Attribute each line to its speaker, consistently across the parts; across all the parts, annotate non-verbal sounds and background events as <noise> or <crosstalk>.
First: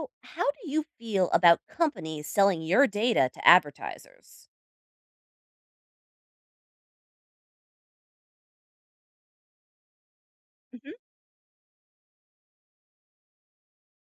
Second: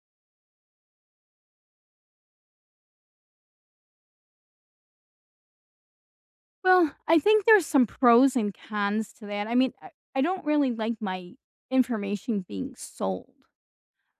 Speaker 1: So, how do you feel about companies selling your data to advertisers?
Speaker 2: Well, I think there's some pros and cons to that, I mean, I I don't really
Speaker 1: Mhm.
Speaker 2: like my information being sold.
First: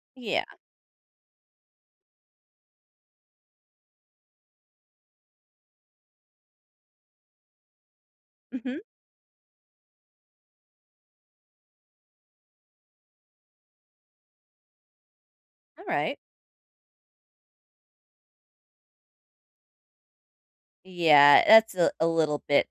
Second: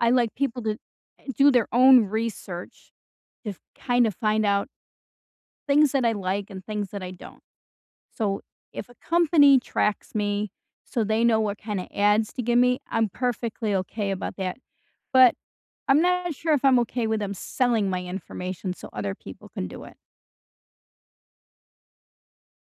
Speaker 2: I like
Speaker 1: Yeah.
Speaker 2: people to eh, do their own research if kinda find out things that I like and things that I don't. So,
Speaker 1: Mhm.
Speaker 2: if a company tracks me so they know what kinda ads to give me, I'm perfectly okay about that, but I'm
Speaker 1: Alright.
Speaker 2: not sure if I'm okay with them selling my information so other people can do it.
Speaker 1: Yeah, that's a a little bit,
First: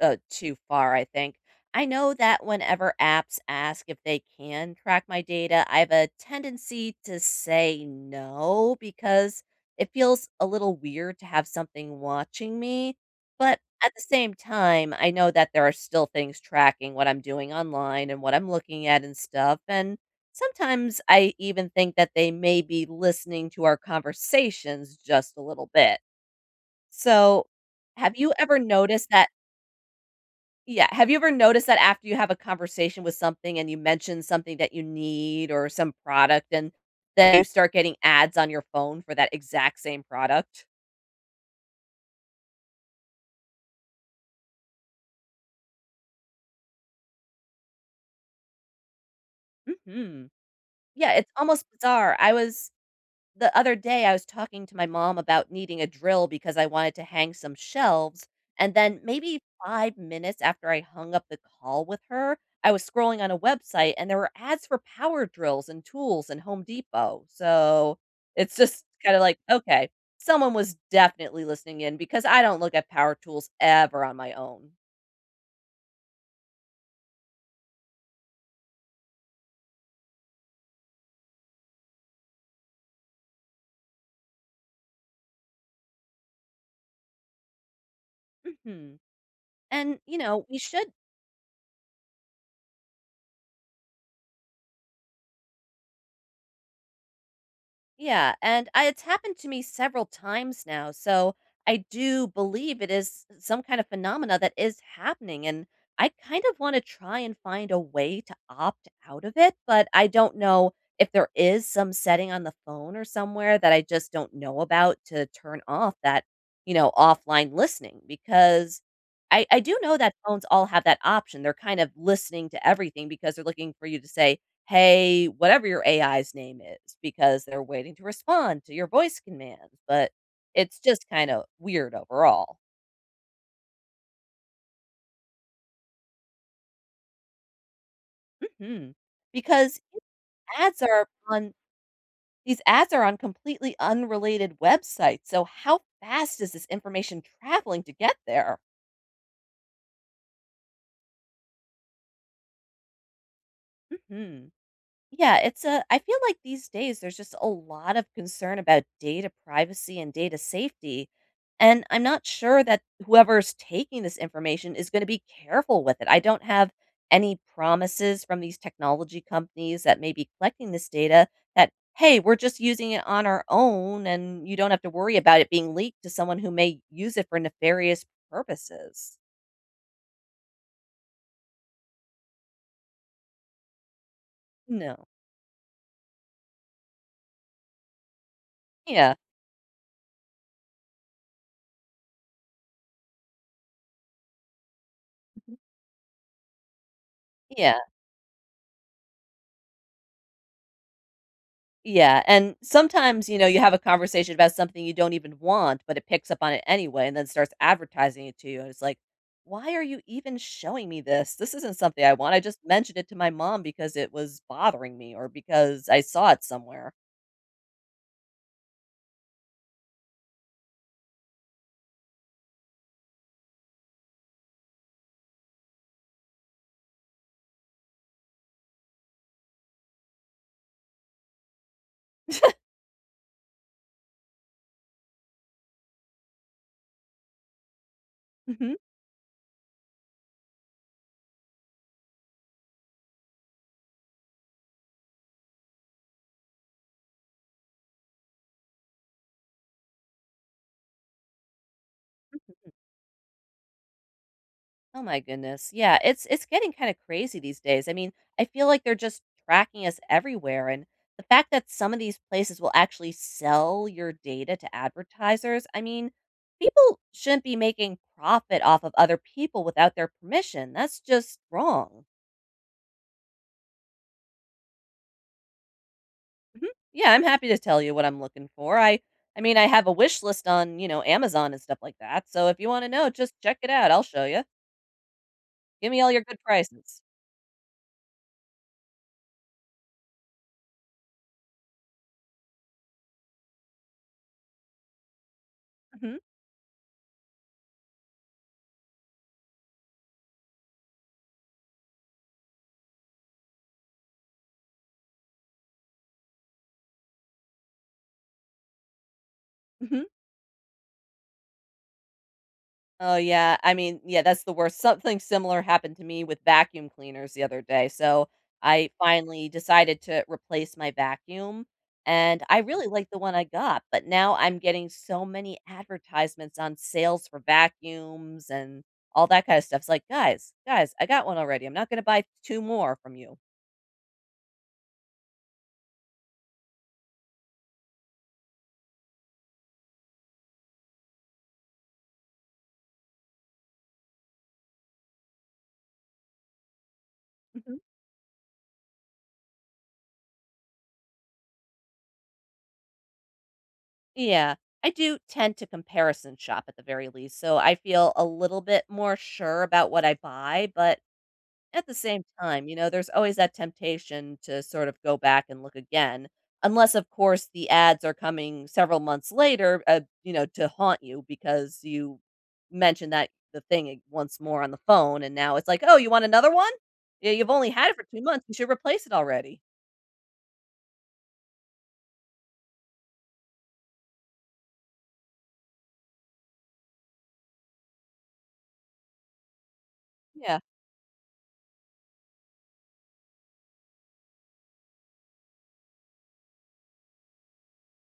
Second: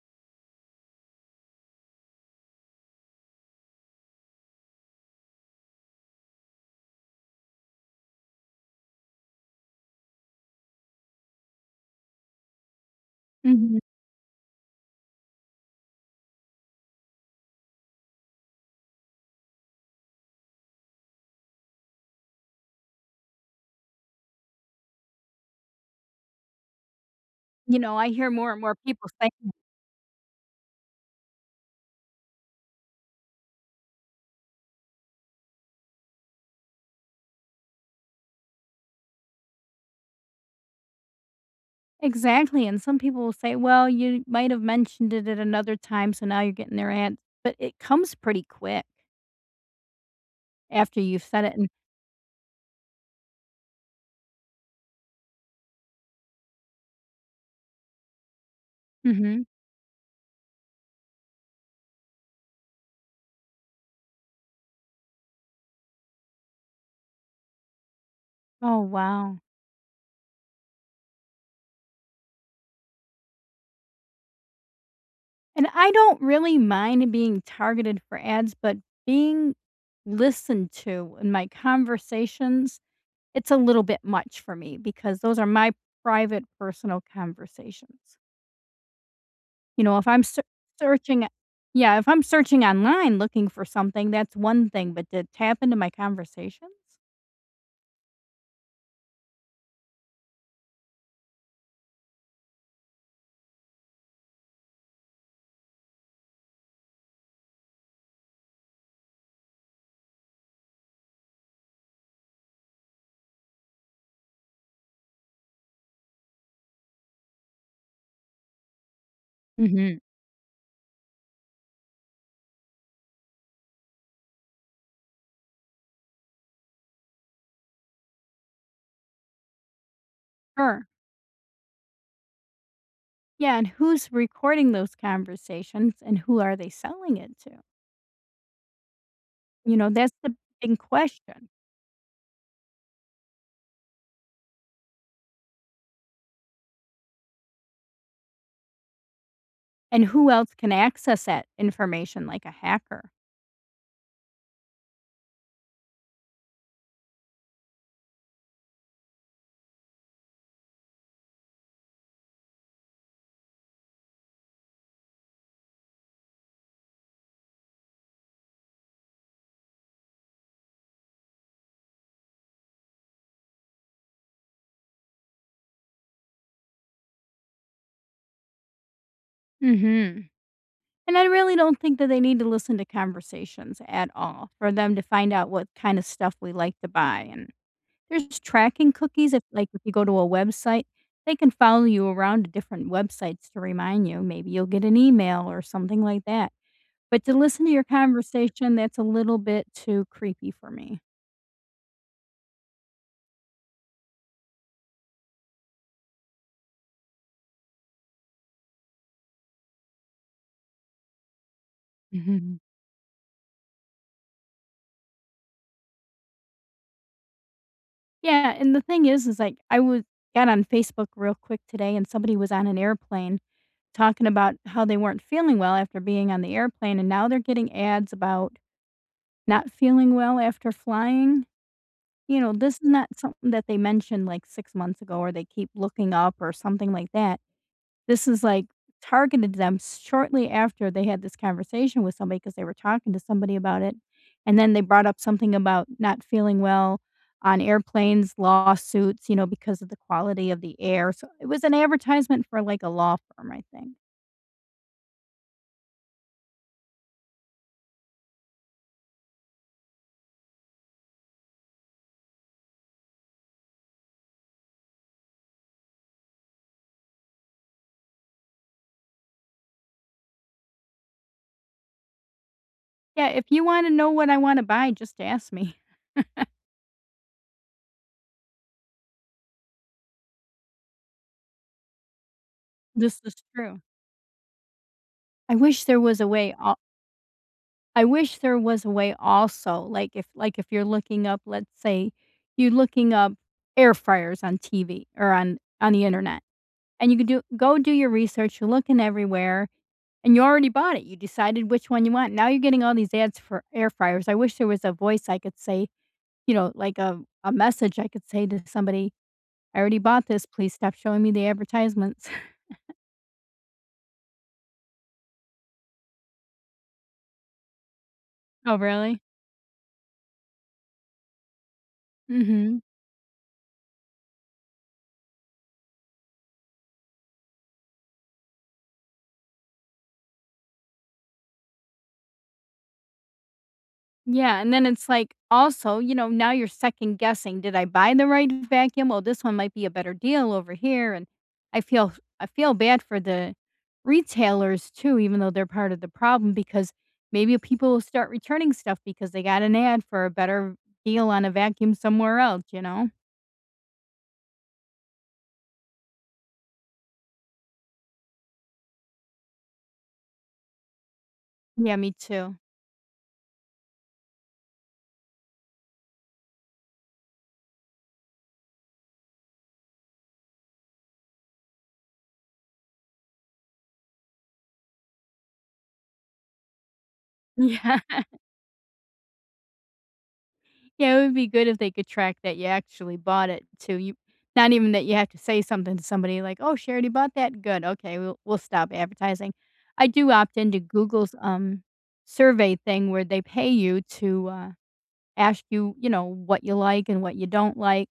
Speaker 1: uh, too far, I think, I know that whenever apps ask if they can track my data, I've a tendency to say "no" because it feels a little weird to have something watching me, but,
Speaker 2: Mhm.
Speaker 1: at the same time, I know that there are still things tracking what I'm doing online and what I'm looking at and stuff, and sometimes I even think that they may be listening to our conversations just a little bit. So,
Speaker 2: You know, I
Speaker 1: have
Speaker 2: hear
Speaker 1: you
Speaker 2: more
Speaker 1: ever
Speaker 2: and more people
Speaker 1: noticed that
Speaker 2: saying
Speaker 1: yeah, have you ever noticed that after you have a conversation with something and you mention something that you need or some product and then you start getting ads on your phone for that exact same product?
Speaker 2: Exactly, and some people will say, "Well, you might have mentioned it at another time, so now you're getting their ads." But, it comes pretty quick
Speaker 1: Mhm.
Speaker 2: after
Speaker 1: Yeah,
Speaker 2: you've
Speaker 1: it's
Speaker 2: said it,
Speaker 1: almost
Speaker 2: and
Speaker 1: bizarre, I was the other day, I was talking to my mom about needing a drill because I wanted to hang some shelves and then, maybe
Speaker 2: Mhm.
Speaker 1: 5 minutes after I hung up the call with her, I was scrolling on a website and there were ads for power drills, and tools, and Home Depot so it's
Speaker 2: Oh,
Speaker 1: just, kinda like,
Speaker 2: wow.
Speaker 1: "Okay, someone was definitely listening in because I don't look at power tools ever on my own."
Speaker 2: And I don't really mind being targeted for ads, but being listened to in my conversations, it's a little bit much for me because those are my private, personal conversations.
Speaker 1: Mhm,
Speaker 2: You know,
Speaker 1: and,
Speaker 2: if
Speaker 1: you
Speaker 2: I'm sear
Speaker 1: know, you should
Speaker 2: searching uh Yeah, if I'm searching online looking for something, that's one thing, but to tap into my conversations?
Speaker 1: Yeah, and, uh, it's happened to me several times now, so I do believe it is s some kind of phenomena that is happening and I kind of wanna try and find a way to opt out of it, but I don't know if there is some setting on the phone or somewhere that I just don't know about to turn off that, you know, offline listening because I I do know
Speaker 2: Mhm.
Speaker 1: that phones all have that option, they're kind of listening to everything because they're looking for you to say, "Hey, whatever your AI's name is," because they're waiting to respond to your voice command, but it's
Speaker 2: Sure.
Speaker 1: just kind of weird overall.
Speaker 2: Yeah, and who's recording those conversations, and who are they selling it to?
Speaker 1: Mhm,
Speaker 2: You
Speaker 1: because
Speaker 2: know, that's the big
Speaker 1: ads are
Speaker 2: question.
Speaker 1: on these ads are on completely unrelated websites, so how fast is this information traveling to get there?
Speaker 2: And who else can access that information, like a hacker.
Speaker 1: Mhm. Yeah, it's a I feel like these days, there's just a lot of concern about data privacy and data safety and I'm not sure that whoever's taking this information is gonna be careful with it. I don't have any promises from these technology companies that may be collecting this data that, "Hey, we're just using it on our own and you don't have to worry about it being leaked to someone who may use it for nefarious purposes."
Speaker 2: Mhm, and I really don't think that they need to listen to conversations at all for them to
Speaker 1: No.
Speaker 2: find out what kind of stuff we like to buy, and there's tracking
Speaker 1: Yeah.
Speaker 2: cookies if, like, if you go to a website, they can follow you around to different websites to remind you, maybe you'll get an email or something like that, but to listen to
Speaker 1: Yeah.
Speaker 2: your conversation, that's a little bit too creepy for me.
Speaker 1: Yeah, and sometimes, you know, you have a conversation about something you don't even want, but it picks up on it anyway and then starts advertising it to you, and it's like, "Why are you even showing me this, this isn't something I want, I
Speaker 2: <chuckles>
Speaker 1: just mentioned it to my mom because it was bothering me or because I saw it somewhere."
Speaker 2: Yeah, and the thing is, is, like, I wa got on Facebook real quick today, and somebody was on an airplane talking about how they weren't feeling well after being on the airplane, and now they're getting ads about not feeling well after flying, you know,
Speaker 1: <chuckles>
Speaker 2: this is not something that they mentioned, like, 6 months ago or they keep looking up or something like that, this is, like,
Speaker 1: Mhm.
Speaker 2: targeted them shortly after they had this conversation with somebody, 'cause they were talking to somebody about it, and then they brought up something about not feeling well on airplanes, lawsuits, you know, because of the quality of the air, so it was an advertisement for,
Speaker 1: <unintelligible>
Speaker 2: like, a law firm, I think.
Speaker 1: Oh my goodness. Yeah, it's it's getting kinda crazy these days. I mean, I feel like they're just tracking us everywhere and the fact that some of these places will actually sell your data to advertisers. I mean, people shouldn't be making profit off of other people without their permission, that's just wrong.
Speaker 2: Yeah, if you wanna know what I wanna buy, just ask me. <chuckles>
Speaker 1: Mhm. Yeah, I'm happy to tell you what I'm looking for, I I mean, I have a wish list on, you know, Amazon and stuff like that, so, if you wanna know,
Speaker 2: This
Speaker 1: just
Speaker 2: is
Speaker 1: check it
Speaker 2: true.
Speaker 1: out, I'll show you.
Speaker 2: I wish
Speaker 1: Give
Speaker 2: there
Speaker 1: me all
Speaker 2: was
Speaker 1: your
Speaker 2: a
Speaker 1: good
Speaker 2: way al
Speaker 1: prices.
Speaker 2: I wish there was a way also. Like, if like, if you looking up, let's say you're looking up air fryers on TV or on on the
Speaker 1: Mhm.
Speaker 2: Internet, and you could do go do your research, you're looking everywhere, and you already bought it, you decided which one you want, now you're getting all these ads for air fryers, I wish there was a voice I could say, you know, like a a message I could say to somebody, "I already
Speaker 1: Mhm.
Speaker 2: bought this, please stop showing me the advertisements." <chuckles>
Speaker 1: Oh, yeah, I mean yeah, that's the worst, something similar happened to me with vacuum cleaners the other day, so,
Speaker 2: Oh,
Speaker 1: I
Speaker 2: really?
Speaker 1: finally decided to replace my vacuum, and I
Speaker 2: Mhm.
Speaker 1: really like the one I got, but now I'm getting so many advertisements on sales for vacuums and all that kinda stuff. It's like, "Guys, guys, I got one already, I'm not gonna buy t two more from you."
Speaker 2: Yeah, and then it's like, also, you know, now you're second-guessing, "Did I buy the right vacuum, well, this one might be a better deal over here, and" I feel I feel bad for the retailers, too, even though they're part of the problem because maybe
Speaker 1: Mhm.
Speaker 2: people will start returning stuff because they got an ad for a better deal on a vacuum somewhere else, you know?
Speaker 1: Yeah. I do tend to comparison shop at the very least, so I feel a little bit more sure about what I buy, but, at the
Speaker 2: Yeah, me
Speaker 1: same
Speaker 2: too.
Speaker 1: time, you know, there's always that temptation to sort of go back and look again. Unless, of course, the ads are coming several months later, uh, you know, to haunt you because you mentioned that the thing ag once more on the phone, and now it's like, "Oh, you want another one? Yeah, you've only had it
Speaker 2: Yeah.
Speaker 1: for 2 months, you should replace it already."
Speaker 2: Yeah, it would be good if they could track that ya actually bought it too, you not even that you have to say something to somebody like, "Oh, she already bought that, good, okay, we'll we'll stop advertising," I do opt
Speaker 1: Yeah.
Speaker 2: into Google's, um, survey thing where they pay you to, uh, ask you, you know, what ya like and what ya don't like.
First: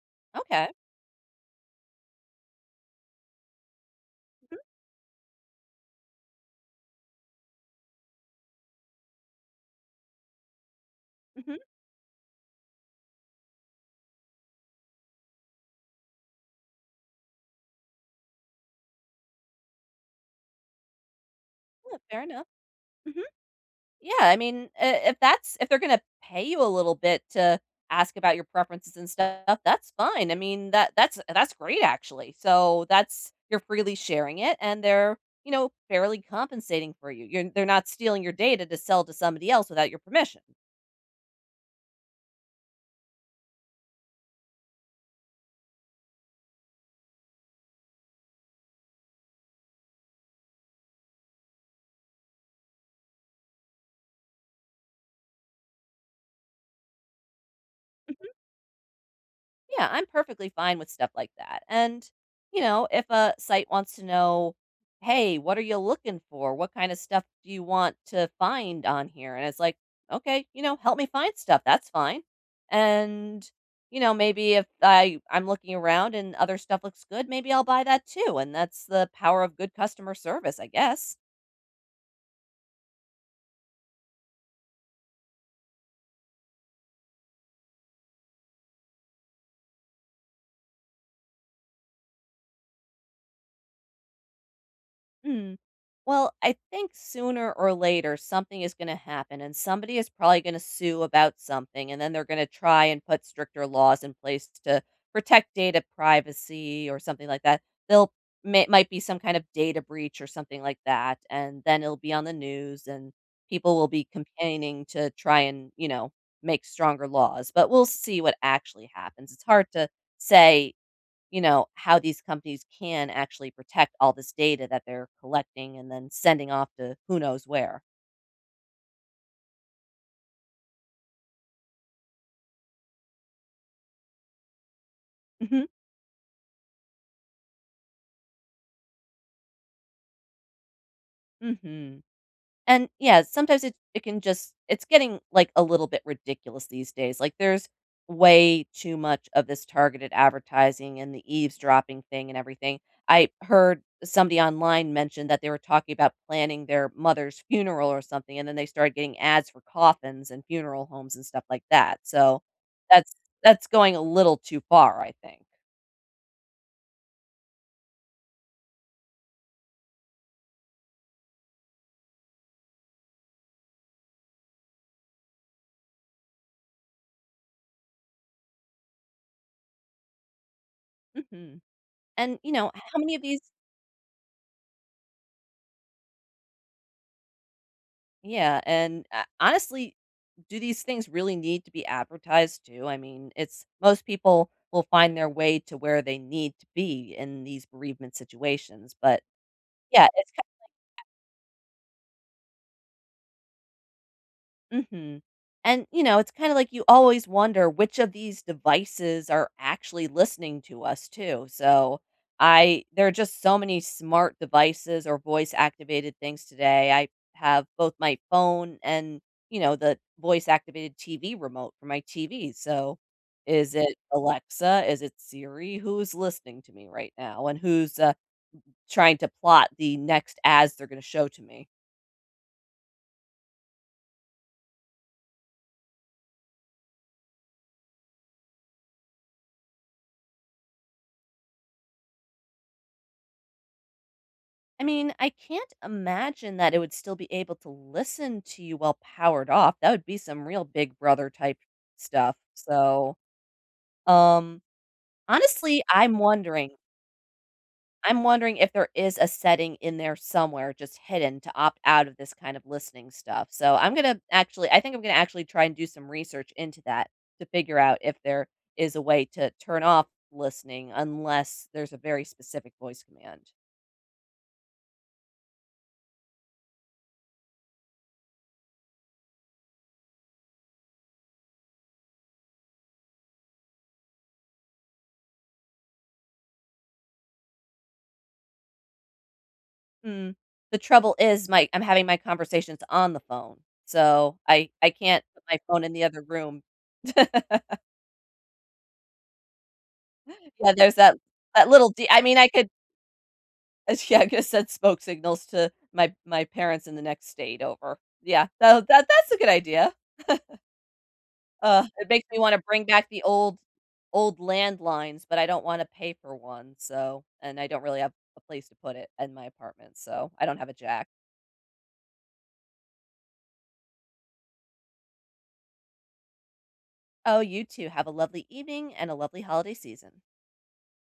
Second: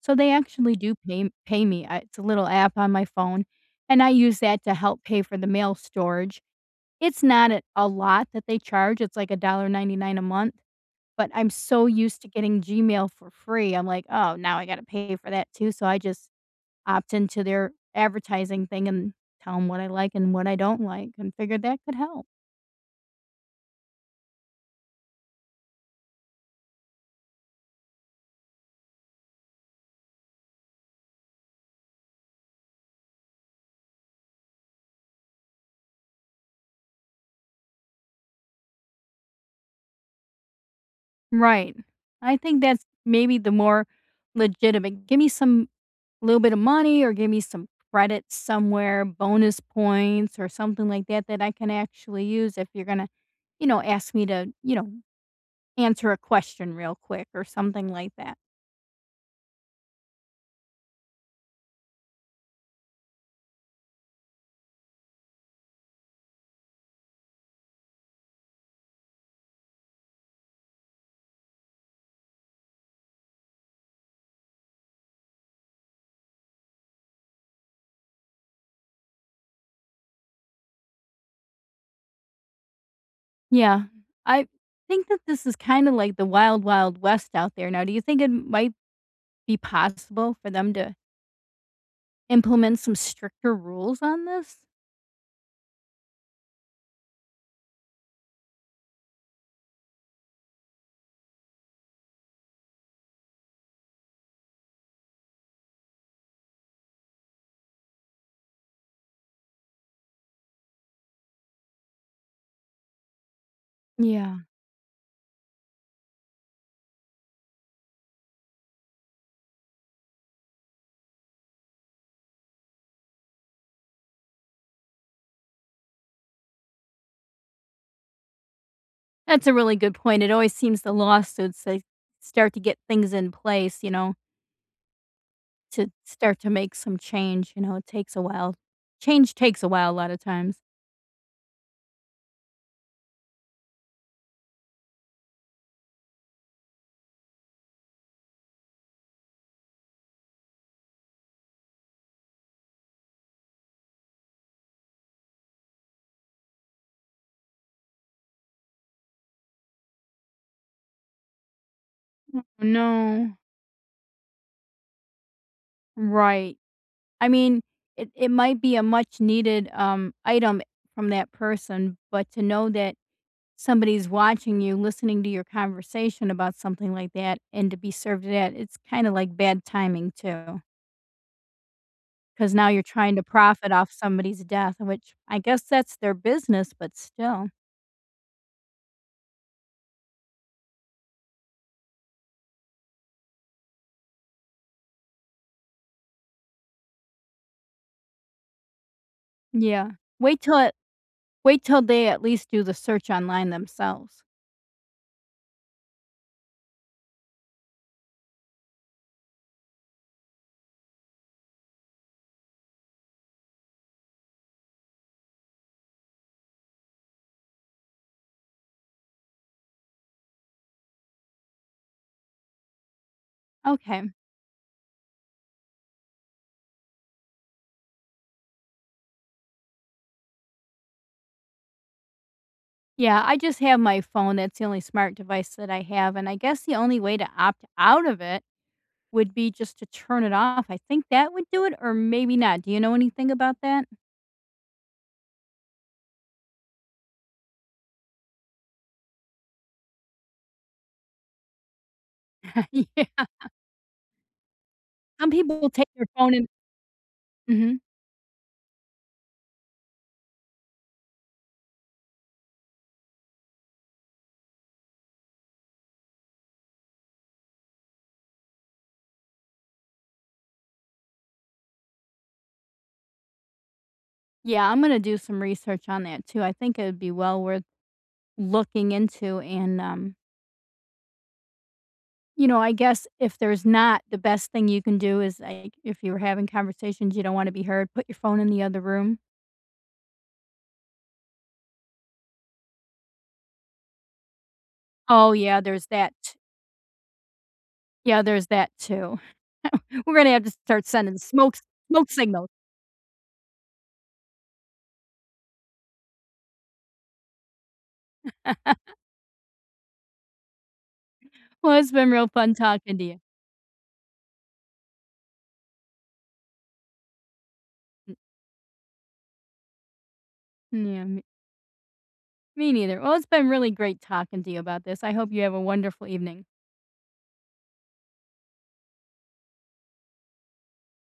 Speaker 2: So they
Speaker 1: Okay.
Speaker 2: actually do pay m pay me, I it's a little app on my phone, and I use that to help pay for the mail storage. It's not a lot that they charge, it's like $1.99 a month. But I'm
Speaker 1: Mhm.
Speaker 2: so used to getting Gmail for free, I'm like, "Oh, now I gotta pay for that too," so I just opt into their advertising thing and tell 'em what I like and what I don't like, and figured that could
Speaker 1: Yeah, fair
Speaker 2: help.
Speaker 1: enough. Mhm. Yeah, I mean, i if that's if they're gonna pay you a little bit to ask about your preferences and stuff, that's fine, I mean, that that's that's great actually. So, that's you're freely sharing it, and they're, you know, fairly compensating for you, you're they're not stealing your data to sell to somebody else without your permission.
Speaker 2: Mm right. I think that's maybe the more legitimate give me some little bit of money or give me some credit somewhere, bonus points, or something like that that I can actually use if you're gonna, you know, ask me to, you know, answer a question real quick or something like
Speaker 1: Mhm.
Speaker 2: that.
Speaker 1: Yeah, I'm perfectly fine with stuff like that. And, you know, if a site wants to know, "Hey, what are ya looking for? What kinda stuff do you want to find on here?" And it's like, "Okay, you know, help me find stuff," that's fine. And, you know, maybe if I I'm looking around and other stuff looks good, maybe I'll buy that too and that's the power of good customer service, I guess.
Speaker 2: Yeah. I think that this is kinda like the wild wild west out there, now do you think it m might be possible for them to implement some stricter rules on this?
Speaker 1: Mm. Well, I think sooner or later, something is gonna happen, and somebody is probably gonna sue about something and then they're gonna try and put stricter laws in place t to protect data privacy or something like that. They'll may might be some kind of data breach or something like that, and then it'll be on the news, and people will be
Speaker 2: Yeah.
Speaker 1: campaigning to try and, you know, make stronger laws, but we'll see what actually happens, it's hard to say, you know, how these companies can actually protect all this data that they're collecting and then sending off to who knows where.
Speaker 2: That's a really good point, it always seems the lawsuits, they start to get things in place, you know
Speaker 1: Mhm.
Speaker 2: to start to make some change, you know, it takes a while, change takes a while, a lot of times.
Speaker 1: Mhm, and, yeah, sometimes it it can just it's getting, like, a little bit ridiculous these days, like, there's way too much of this targeted advertising and the eavesdropping thing and everything, I heard somebody online mention that they were talking about planning their mother's funeral or something, and then they started getting ads for coffins and funeral homes and stuff like that, so
Speaker 2: Oh,
Speaker 1: that's
Speaker 2: no.
Speaker 1: that's going a little too far, I think.
Speaker 2: Right, I mean, it it might be a much needed, um, item from that person, but to know that somebody's watching you, listening to your conversation about something like that, and to be served that, it's kinda like bad timing too.
Speaker 1: Mhm, and, you
Speaker 2: 'Cause now
Speaker 1: know,
Speaker 2: you're
Speaker 1: how many
Speaker 2: trying
Speaker 1: of
Speaker 2: to
Speaker 1: these
Speaker 2: profit off somebody's death, which I guess that's their business, but still.
Speaker 1: Yeah, and, h honestly, do these things really need to be advertised to, I mean, it's most people will find their way to where they need to be in these bereavement situations, but,
Speaker 2: Yeah,
Speaker 1: yeah, it's
Speaker 2: wait
Speaker 1: kinda
Speaker 2: till it
Speaker 1: like that
Speaker 2: wait till they at least do the search online themselves.
Speaker 1: Mhm, and, you know, it's kinda like you always wonder which of these devices are actually listening to us, too, so, I there are just so many smart devices or voice activated things today, I have both my phone and, you know, the voice activated TV remote for my TV, so, is it
Speaker 2: Okay.
Speaker 1: Alexa, is it Siri, who's listening to me right now, and who's, uh, n trying to plot the next ads they're gonna show to me?
Speaker 2: Yeah, I just have my phone, that's the only smart device that I have, and I guess the only way to opt out of it would be just to turn it off, I think that would do it, or maybe not, do you know anything about that?
Speaker 1: I mean, I can't imagine that it would still be able to listen to you while powered off, that would be some real big brother type stuff
Speaker 2: Yeah.
Speaker 1: so, um,
Speaker 2: Some people will
Speaker 1: honestly,
Speaker 2: take their
Speaker 1: I'm
Speaker 2: phone and
Speaker 1: wondering
Speaker 2: Mhm.
Speaker 1: I'm wondering if there is a setting in there somewhere just hidden to opt out of this kind of listening stuff, so I'm gonna actually I think I'm gonna actually try and do some research into that to figure out if there is a way to turn off listening unless there's a very specific voice command.
Speaker 2: Yeah, I'm gonna do some research on that too, I think it would be well worth looking into and, um you know, I guess if there's not, the best thing you can do is, like, if you were having conversations, you don't wanna be heard, put your phone in the other room.
Speaker 1: Hmm. The trouble is, my I'm having my conversations on the phone, so I I can't
Speaker 2: Oh,
Speaker 1: put my
Speaker 2: yeah,
Speaker 1: phone
Speaker 2: there's
Speaker 1: in the
Speaker 2: that
Speaker 1: other
Speaker 2: t
Speaker 1: room. <laughs>
Speaker 2: Yeah, there's that too. <chuckles> We're gonna have to
Speaker 1: Yeah,
Speaker 2: start
Speaker 1: there's
Speaker 2: sending
Speaker 1: that
Speaker 2: smoke s
Speaker 1: that little de
Speaker 2: smoke
Speaker 1: I mean, I
Speaker 2: signal.
Speaker 1: could Eh sh yeah, coulda sent smoke signals to my my parents in the next state over. Yeah, that w
Speaker 2: <laughs>
Speaker 1: that that's a good idea. <chuckles>
Speaker 2: Well,
Speaker 1: Uh,
Speaker 2: it's
Speaker 1: it
Speaker 2: been
Speaker 1: makes
Speaker 2: real
Speaker 1: me
Speaker 2: fun
Speaker 1: wanna bring
Speaker 2: talking to
Speaker 1: back
Speaker 2: you.
Speaker 1: the old old landlines, but I don't wanna pay for one, so and I don't really have
Speaker 2: M
Speaker 1: a place to put it in my apartment, so I don't have a
Speaker 2: Yeah,
Speaker 1: jack.
Speaker 2: me me neither, well, it's been really great talking to you about this, I hope you have a wonderful evening.
Speaker 1: Oh, you too, have a lovely evening and a lovely holiday season.